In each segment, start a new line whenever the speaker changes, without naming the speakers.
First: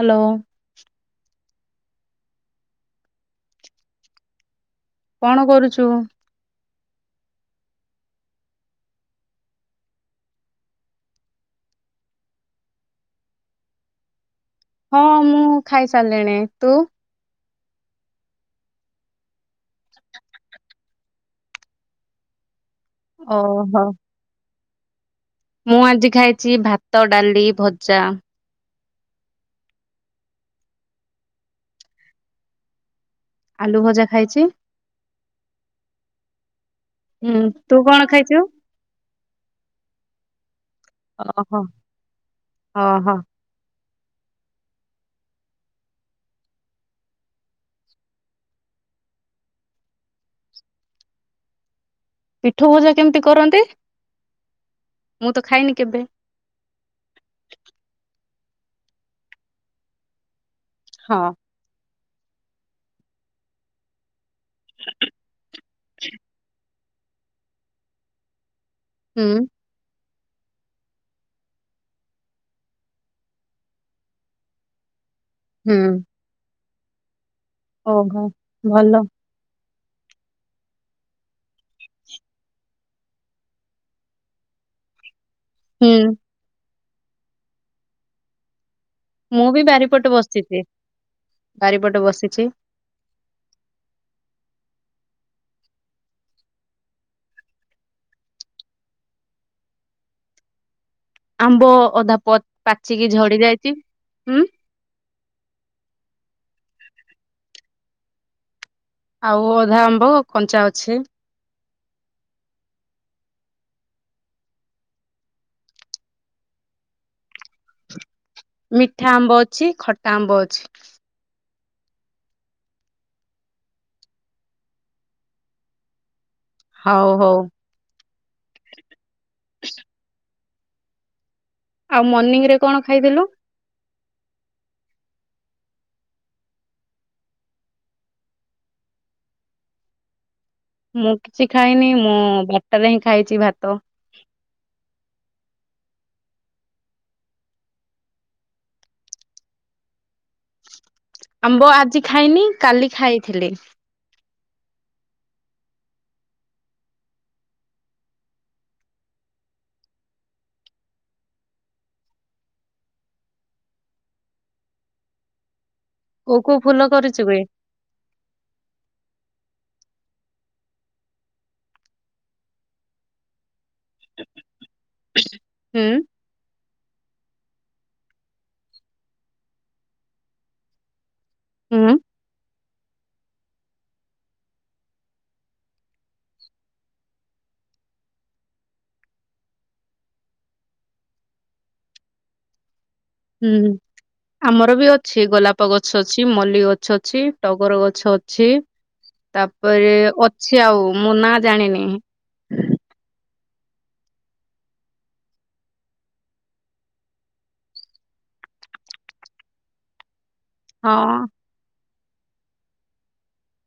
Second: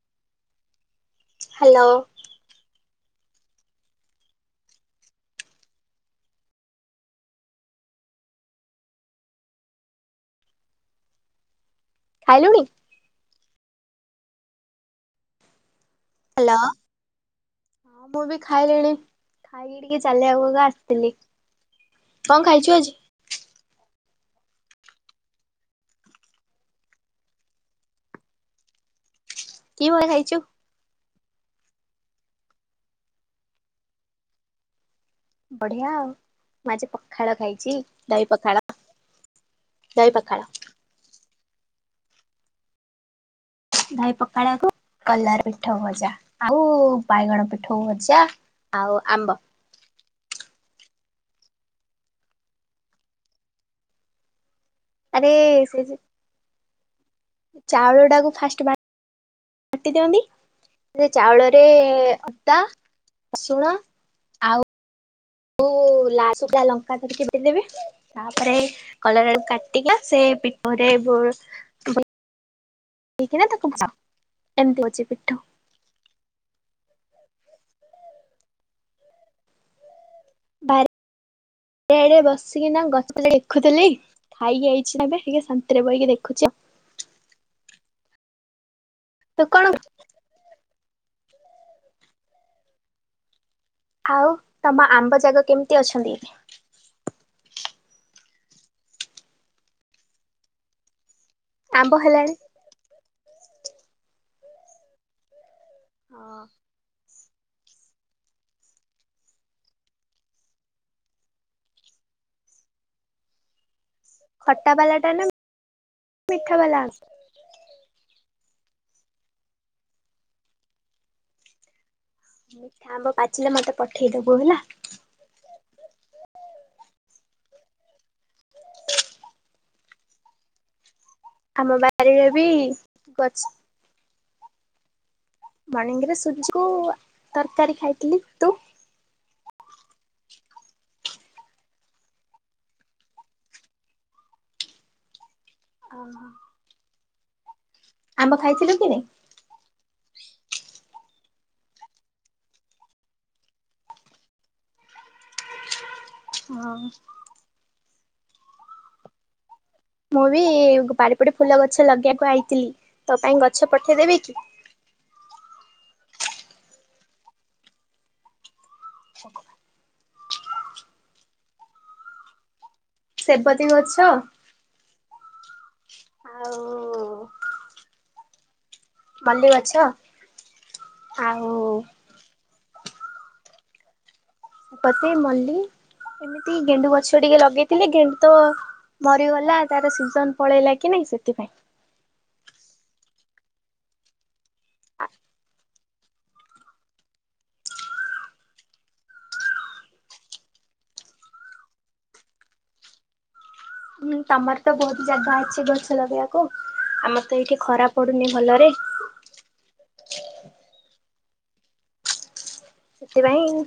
Hello.
Hello.
କଣ କରୁଛୁ?
ଖାଇଲୁଣି?
ହଁ ମୁଁ ଖାଇ ସାରିଲିଣି, ତୁ?
ହଁ ମୁଁ ବି ଖାଇଲିଣି, ଖାଇକି ଟିକେ ଚାଲିବାକୁକା ଆସିଥିଲି। କଣ ଖାଇଛୁ ଆଜି?
ଓହୋ। ମୁଁ ଆଜି ଖାଇଛି ଭାତ ଡାଲି ଭଜା।
କି [unintelligible] ଛୁ‌?
ଆଳୁ ଭଜା ଖାଇଛି।
ବଢିଆ ଆଉ ମୁଁ ଆଜି ପଖାଳ
ହୁଁ
ଖାଇଛି
ତୁ କଣ
ଦହି
ଖାଇଛୁ?
ପଖାଳ। ଦହି ପଖାଳ।
ଓହୋ ଓହୋ।
ଧାଇ ପଖାଳକୁ କଲାର ପିଠୋଉ ଭଜା ଆଉ ବାଇଗଣ ପିଠୋଉ ଭଜା। ଆଉ ଆମ୍ବ।
ପିଠୋଉ ଭଜା କେମିତି କରନ୍ତି? ମୁଁ
ଆରେ
ତ ଖାଇନି
ସେ
କେବେ।
ଚାଉଳ ଟାକୁ ଫାଷ୍ଟଟି ବାଟି ଦିଅନ୍ତି [unintelligible]
ହଁ
ଚାଉଳ ଗୋଟେ ଅଦା ରସୁଣ
[inaudible]
ଲା [unintelligible] ଲଙ୍କା ଧରିକି ଦେବେ ତାପରେ କଲରା
ହୁଁ
କା [unintelligible] ସେ ପି [unintelligible] [unintelligible] ଏମିତି ହୋଇଛି ପିଠୋଉ।
ହୁଁ। ଓହୋ ଭଲ।
ବାର ଏଡେ ବସିକି ନା ଗଛ ଦେଖୁଥିଲି ଖାଇକି ଆଇଛି ଏବେ ଟିକେ ଶାନ୍ତିରେ
ହୁଁ
ବହିକି ଦେଖୁଛି ଆଉ।
ମୁଁ
ତୁ
ବି
କଣ
ବାରିପଟେ ବସିଛି ବାରିପଟେ ବସିଛି।
ଆଉ ତମ ଆମ୍ବ ଯାଗ କେମିତି ଅଛନ୍ତି ଏଠି?
ଆମ୍ବ ଅଧା ପ ପାଚିକି ଝଡି ଯାଇଛି, ହୁଁ।
ହଁ।
ଆଉ ଅଧା ଆମ୍ବ କଞ୍ଚା ଅଛି।
ଖଟା ବାଲା ଟା ନା ମିଠା ବାଲା ଆସ
ମିଠା ଆମ୍ବ ଅଛି, ଖଟା ଆମ୍ବ ଅଛି।
ମିଠା ଆମ୍ବ ପାଚିଲେ ମତେ ପଠେଇଦବୁ ହେଲା।
ହଁ ହୋଉ। [unintelligible]
ଆମ
ଆଉ
ବାରିରେ ବି
ମର୍ଣ୍ଣିଂ ରେ କଣ ଖାଇଥିଲୁ?
ଠିକ ଅଛି। ମର୍ଣ୍ଣିଙ୍ଗରେ ସୁଜିକୁ ତରକାରୀ ଖାଇଥିଲି, ତୁ?
ମୁଁ କିଛି ଖାଇନି ମୁଁ ବାଟରେ ହିଁ ଖାଇଛି ଭାତ।
[unintelligible] ଆମ୍ବ ଖାଇଥିଲୁ କି ନାଇ?
ଆମ୍ବ ଆଜି ଖାଇନି କାଲି ଖାଇଥିଲି।
ହଁ। ମୁଁ ବି ବାଡ଼ି ପଟେ ଫୁଲ ଗଛ ଲଗେଇବାକୁ ଆଇଥିଲି ତୋ ପାଇଁ ଗଛ ପଠେଇଦେବି କି?
କୋଉ କୋଉ ଫୁଲ କରିଥିବେ?
ସୁ। ସେବତୀ ଗଛ।
ହୁଁ।
ଆଉ। ମଲ୍ଲି ଗଛ ଆଉ।
ହୁଁ
ବତି ମଲ୍ଲୀ ଏମିତି ଗେଣ୍ଡୁ ଗଛ ଟିକେ ଲଗେଇଥିଲି ଗେଣ୍ଡୁ ତ। ମରିଗଲା ତାର ସିଜନ ପଳେଇଲା କି ନାଇଁ ସେଥିପାଇଁ।
ହୁଁ ଆମର ବି ଅଛି ଗୋଲାପ ଗ ଛ ଅଛି ମଲ୍ଲି ଗଛ ଅଛି ଟଗର ଗଛ ଅଛି। ତାପରେ ଅଛି ଆଉ ମୁଁ ନା ଜାଣିନି।
ହୁଁ ତମର ତ ବହୁତ ଜାଗା ଅଛି ଗଛ ଲଗେଇବାକୁ ଆମର ତ ଏଇଠି ଖରା ପଡୁନି ଭଲରେ।
ହଁ।
ସେଥିପାଇଁ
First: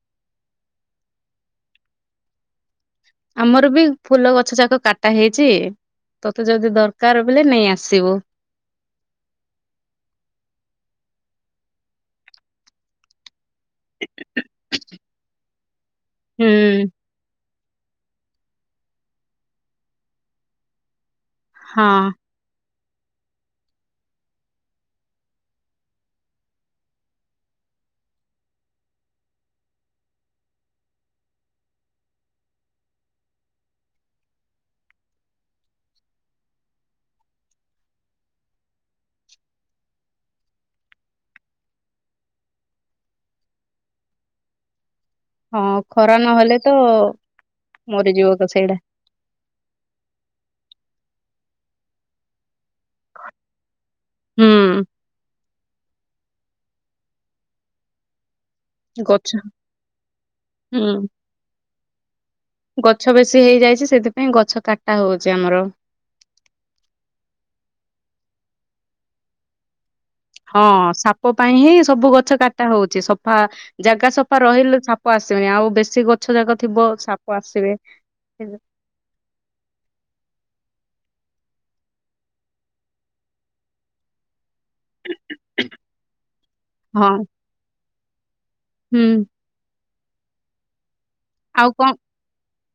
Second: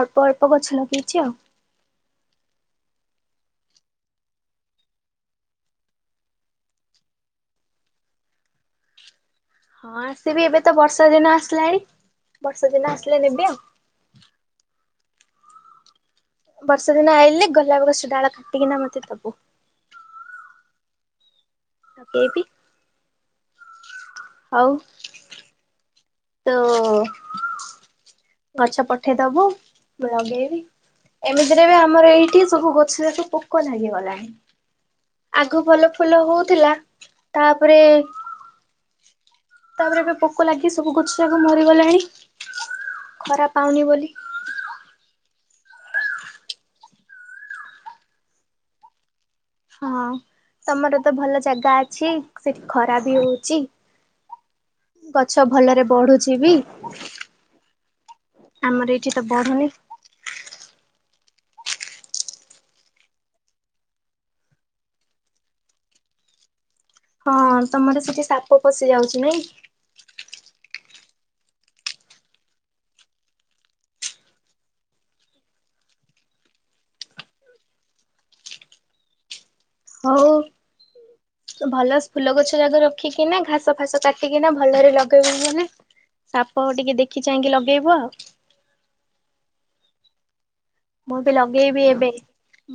ଅଳ୍ପ ଅଳ୍ପ ଗଛ ଲଗେଇଛି ଆଉ।
ଆମର ବି ଫୁଲ ଗଛ ଯାକ କାଟା ହେଇଛି। ତତେ ଯଦି ଦରକାର ବେଲେ ନେଇ ଆସିବୁ।
ହଁ ଆସିବି ଏବେ ତ ବର୍ଷା ଦିନ ଆସିଲାଣି ବର୍ଷା ଦିନ ଆସିଲେ ନେବି ଆଉ।
ହୁଁ।
ବର୍ଷା ଦିନ ଆଇଲେ ଗୋଲାପ ଗଛ ଡାଳ କାଟିକିନା ମତେ ଦବୁ।
ହଁ।
ଲଗେଇବି। ଆଉ। ତ ଗଛ ପଠେଇଦବୁ ମୁଁ ଲଗେଇବି। ଏମିତିରେ ବି ଆମର ଏଇଠି ସବୁ ଗଛ ଯାକ ପୋକ ଲାଗିଗଲାଣି। ଆଗୁ ଭଲ ଫୁଲ ହଉଥିଲା ତାପରେ। ତାପରେ ଏବେ ପୋକ ଲାଗି ସବୁ ଗଛ ଯାକ ମରିଗଲାଣି। ଖରା ପାଉନି ବୋଲି।
ହଁ ଖରା ନହେଲେ ତ ମରିଯିବ ଅ ସେଇଟା।
ହଁ ତମର ତ ଭଲ ଜାଗା ଅଛି। ସେଠି ଖରା ବି ହଉଚି
ହୁଁ
ଗଛ ଭଲରେ ବଢୁଛି ବି। ଆମର ଏଇଠି ତ
ଗଛ
ବଢୁନି।
ହୁଁ। ଗଛ ବେଶୀ ହେଇଯାଇଛି ସେଥିପାଇଁ ଗଛ କାଟା ହଉଛି ଆମର।
ହଁ ତମର ସେଠି ସାପ ପଶି ଯାଉଛି ନାଇଁ।
ହଁ ସାପ ପାଇଁ ହିଁ ସବୁ ଗଛ କାଟା ହଉଛି ସଫା। ଜାଗା ସଫା ରହିଲେ ସାପ ଆସିବେନି ଆଉ ବେଶୀ ଗଛ ଜାକ ଥିବ ସାପ ଆସିବେ। [unintelligible]
ହଉ। ଭଲ ଫୁଲ ଗଛ ଯାକ ରଖିକିନା ଘାସ ଫାସ କାଟିକିନା ଭଲରେ ଲଗେଇବନି। ସାପ ଟିକେ ଦେଖି
ହଁ
ଚାହିଁକି ଲଗେଇବ।
ହୁଁ।
ମୁଁ ବି
ଆଉ
ଲଗେଇବି
କଣ
ଏବେ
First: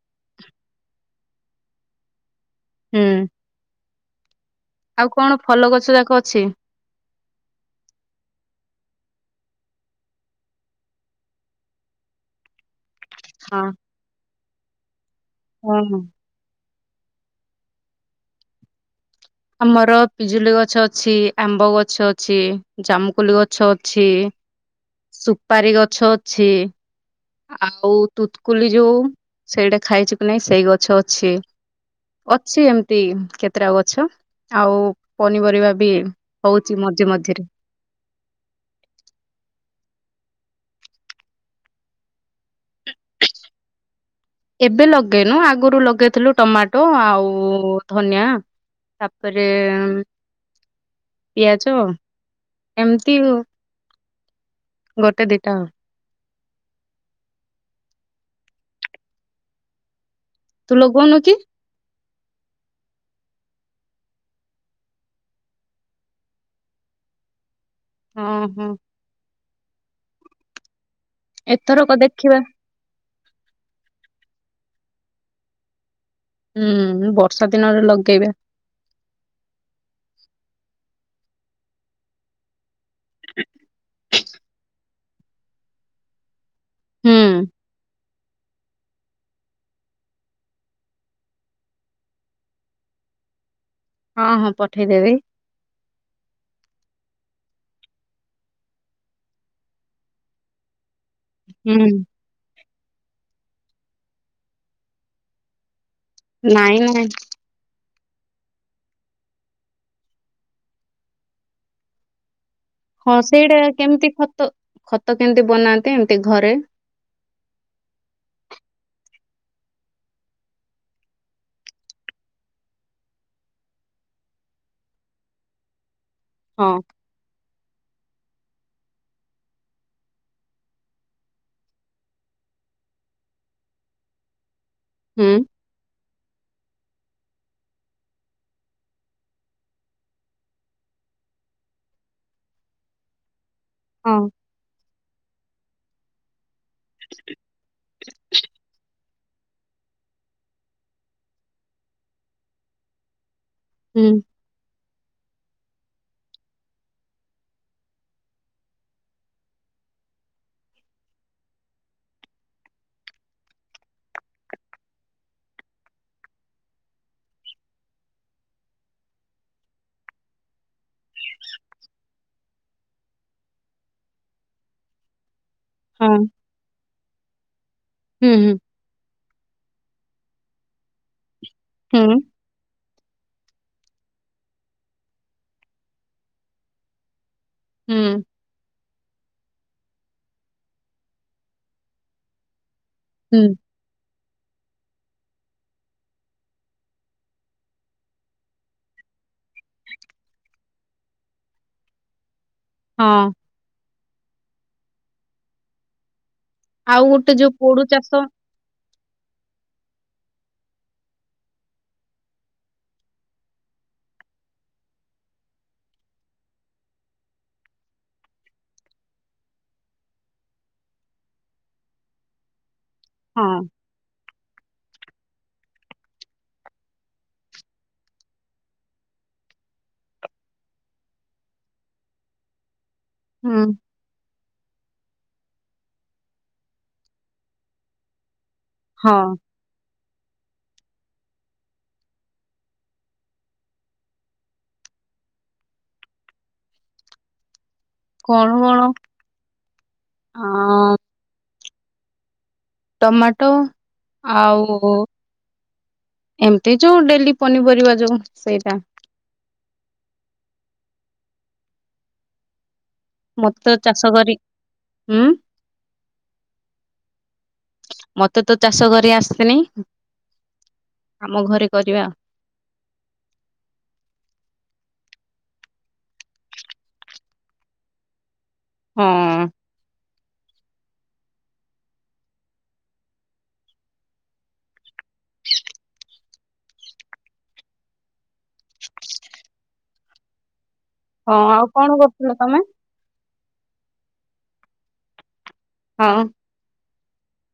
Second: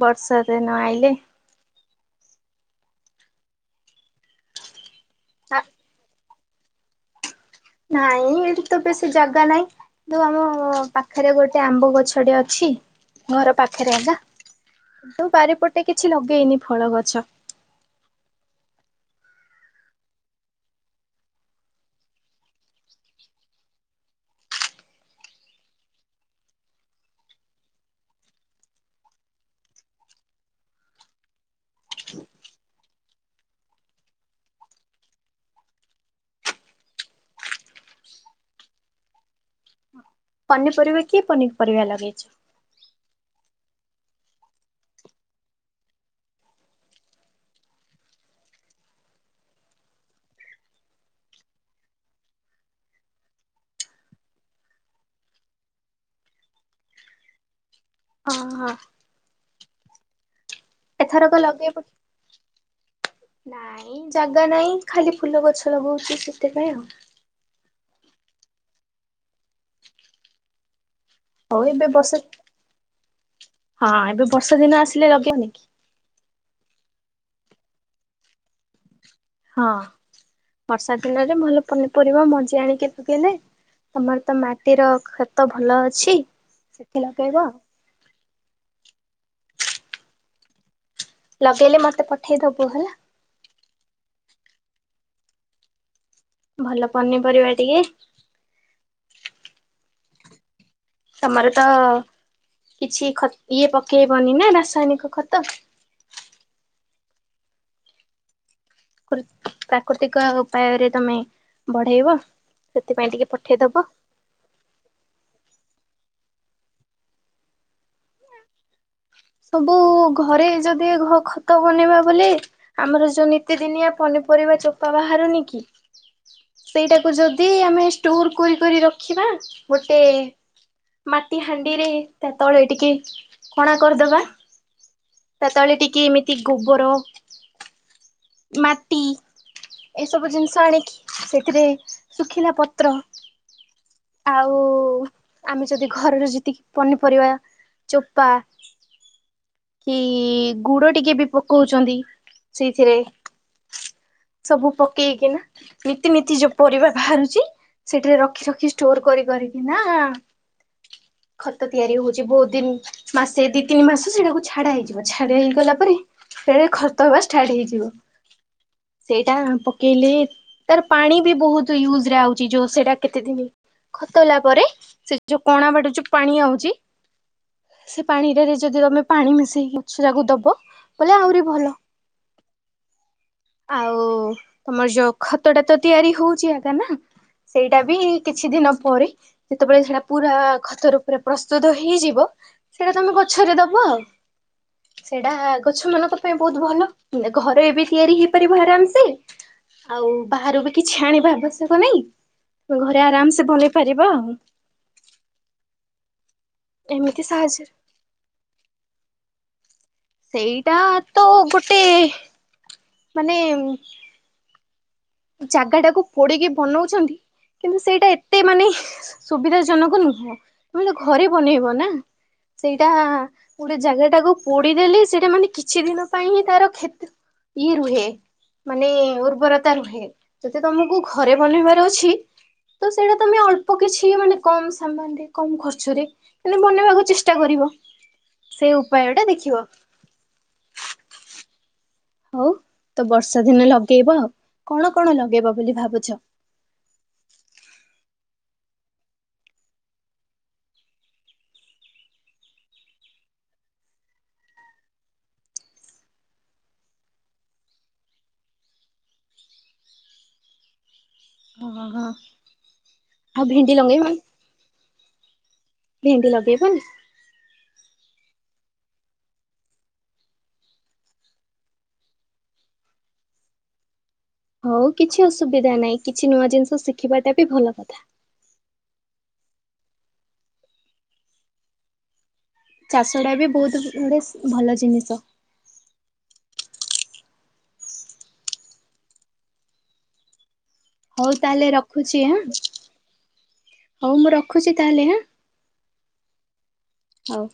ବର୍ଷା ଦିନ ଆଇଲେ।
ହୁଁ। ଆଉ କଣ ଫଲ ଗଛ ଯାକ ଅଛି?
ନାଇଁ ଏଇଠି ତ ବେଶୀ ଜାଗା ନାଇଁ। ତ ଆମ ପାଖରେ ଗୋଟେ ଆମ୍ବ ଗଛ ଟେ ଅଛି। ଘର
ହଁ
ପାଖରେ ଯା ତ ବାରିପଟେ
ହଁ
କିଛି ଲଗେଇନି ଫଳ ଗଛ।
ଆମର ପିଜୁଲିଗଛ ଅଛି ଆମ୍ବଗଛ ଅଛି ଜାମୁକୋଲି ଗଛ ଅଛି ସୁପାରି ଗଛ ଅଛି ଆଉ ତୁତକୋଲି ଯୋଉ ସେଇଟା ଖାଇଛୁ କି ନାଇଁ ସେଇ ଗଛ ଅଛି ଅଛି ଏମତି କେତେଟା ଗଛ। ଆଉ ପନିପରିବା ବି ହଉଛି ମଝି ମଝିରେ
ପନିପରିବା କି ପନି ପରିବା ଲଗେଇଛ
ଏବେ ଲଗେଇନୁ ଆଗରୁ ଲଗେଇଥିଲୁ ଟମାଟୋ ଆଉ ଧନିଆଁ। ତା'ପରେ ପିଆଜ ଏମିତି ଆଉ ଗୋଟେ ଦିଟା
ଅଁ ହଁ
ତୁ ଲଗଉନୁ କି?
ଏଥରକ ଲଗେଇବ? ନାଇଁ ଜାଗା ନାାଇଁ ଖାଲି ଫୁଲ ଗଛ ଲଗଉଚି ସେଥିପାଇଁ ଆଉ
ହଁ ହଁ
ହଉ ଏବେ
ଏଥରକ
ବର୍ଷା,
ଦେଖିବା
ହଁ ଏବେ ବର୍ଷା ଦିନ ଆସିଲେ ଲଗେଇ ମି କି?
ହୁଁ ବର୍ଷା ଦିନରେ ଲଗେଇବେ
ହଁ ବର୍ଷା ଦିନରେ ଭଲ ପନିପରିବା ମଞ୍ଜି ଆଣିକି କିଲେ ଦେବି ତମର ତ ମାଟିର ଖତ ଭଲ ଅଛି ସେଠି
ହୁଁ
ଲଗେଇବ। ଲଗେଇଲେ ମତେ ପଠେଇଦବୁ ହେଲା।
ହଁ ହଁ ପଠେଇଦେବି
ଭଲ ପନିପରିବା ଟିକେ ତମର ତ
ହୁଁ
କିଛି ଖ ଇଏ ପକେଇବନି ନା ରାସାୟନିକ ଖତ।
ନାଇଁ ନାଇଁ
ପ୍ରାକୃତିକ ଉପାୟରେ ତମେ ବଢେଇବ ସେଥିପାଇଁ
ହଁ
ଟିକେ
ସେଇଟା
ପଠେଇଦବ
କେମିତି ଖତ, ଖତ କେମିତି ବନାନ୍ତି ଏମିତି ଘରେ?
ସବୁ ଘରେ ଯଦି ଘ ଖତ ବନେଇବା ବୋଲି। ଆମର ଯୋଉ ନିତିଦିନିଆ ପନିପରିବା ଚୋପା ବାହାରୁନି କି
ହଁ
ସେଇଟାକୁ ଯଦି ଯଦି ଆମେ ଷ୍ଟୋର କରି କରି ରଖିବା ଗୋଟେ ମାଟି ହାଣ୍ଡିରେ ତା ତଳେ ଟିକେ କଣା କରିଦବା
ହୁଁ
ତା ତଳେ ଟିକେ ଏମିତି ଗୋବର ମାଟି ଏସବୁ ଜିନିଷ ଆଣିକି ସେଥିରେ ଶୁଖିଲା ପତ୍ର
ହଁ
ଆଉ ଆମେ ଯଦି ଘରର ଯେିତିକି ପନିପରିବା ଚୋପା କି ଗୁଡ ଟିକେ ବି ପକଉଚନ୍ତି ସେଇଥିରେ
ହୁଁ
ସବୁ ପକେଇକି ନାଁ ନୀତିନୀତି ଯୋଉ ପରିବା ଭାରୁଚି ସେଠିରେ ରଖି ରଖି ଷ୍ଟୋର କରି କରିକି ନାଁ ଖତ ତିଆରି ହଉଛି। ବହୁତ ଦିନ ମାସେ ଦି ତିନି ମାସ ସେଇଟାକୁ ଛାଡା ହେଇଯିବ। ଛାଡା ହେଇଗଲା ପରେ ସେ ଖତ ହବା ଷ୍ଟାର୍ଟ ହେଇଯିବ। ସେଇଟା ପକେଇଲେ ତାର ପାଣି ବି ବହୁତ ୟୁଜ ରେ ଆଉଚି ଯୋଉ ସେଟା କେତେ ଦିନ ଖତ ହେଲା ପରେ ସେ ଯୋଉ କଣା ବାଟ ଯୋଉ
ହଁ
ପାଣି ଆଉଚି ସେ
ହୁଁ
ପାଣିରେ ରେ
ହୁଁ
ଯଦି ତମେ। ପାଣି ମିଶେଇିକି ଗଛ ଯାକୁ ଦବ ବୋଲେ ଆହୁରି ଭଲ।
ହୁଁ
ଆଉ ତମର ଯୋଉ ଖତ ଟା ତ ତିଆରି ହଉଚି ଏବେ ନା? ସେଇଟା ବି
ହୁଁ
କିଛି ଦିନ ପରେ ଯେତେବେଳେ ସେଟା ପୁରା ଖତ ରୂପରେ ପ୍ରସ୍ତୁତ ହେଇଯିବ। ସେଇଟା ତମେ
ହୁଁ
ଗଛରେ ଦବ ଆଉ। ସେଇଟା ଗଛ ମାନଙ୍କ ପାଇଁ ବହୁତ ଭଲ ଘରେ ବି ତିଆରି ହେଇପାରିବ ଆରାମୂ ସେ। ଆଉ ବାହାରୁ ବି କିଛି ଆଣିବା ଆବଶ୍ୟକ ନାହିଁ। ଘରେ
ହଁ
ଆରାମ ସେ ବନେଇ ପାରିବା ଆଉ।
ଆଉ
ଏମିତି
ଗୋଟେ ଯୋଉ
ସାହାଯ୍ୟରେ
ପୋଡୁ ଚାଷ।
ସେଇଟା ତ ଗୋଟେ ମାନେ ଜାଗା ଟାକୁ ପୋଡିକି ବନଉଛନ୍ତି। କିନ୍ତୁ ସେଇଟା ଏତେ ମାନେ ସୁବିଧା ଜନକ ନୁହଁ। ତମେ ତ ଘରେ ବନେଇବ ନା ସେଇଟା
ହଁ
ଗୋଟେ ଜାଗା ଟାକୁ ପୋଡ଼ିଦେଲେ ସେଇଟା ମାନେ କିଛି ଦିନ ପାଇଁ ହିଁ ତାର କ୍ଷତ୍ ଇଏ ରୁହେ ମାନେ ଉର୍ବରତା ରୁହେ। ଯଦି ତମୁକୁ ଘରେ ବନେଇବାର ଅଛି ତ ସେଇଟା ତମେ
ହୁଁ
ଅଳ୍ପ କିଛି ମାନେ କମ ସାମାନ ରେ କମ ଖର୍ଚରେ ମାନେ ବନେଇବାକୁ ଚେଷ୍ଟା କରିବ। ସେ
ହଁ
ଉପାୟଟା ଦେଖିବ। ହଉ ତ ବର୍ଷା ଦିନେ ଲଗେଇବ କଣ କଣ ଲଗେଇବ ବୋଲି ଭାବୁଚ?
କଣ ଆଁ ଟମାଟୋ ଆଉ ଏମିତି ଯୋଉ ଡେଲି ପନିପରିବା ଯୋଉ ସେଇଟା।
ହଁ ହଁ ହଁ। ଆଉ
ମତେ
ଭେଣ୍ଡି
ତ
ଲଗେଇବି
ଚାଷ କରି ହୁଁ
ଭେଣ୍ଡି ଲଗେଇବନି?
ମତେ ତ ଚାଷ କରି ଆସିନି। ଆମ ଘରେ କରିବା।
ହଉ କିଛି ଅସୁବିଧା ନାହିଁ କିଛି ନୂଆ ଜିନିଷ ଶିଖିବାଟା ବି ଭଲ କଥା।
ହଁ
ଚାଷଟା ବି ବହୁତ ବେସ୍ ଭଲ ଜିନିଷ। ହଉ
ହଁ
ତାହେଲେ
ଆଉ କଣ
ରଖୁଚି
କରୁଥିଲ
ହାଁ
ତମେ
ହଉ ମୁଁ ରଖୁଚି ତାହେଲେ ହାଁ।
ହଁ।
ହଉ।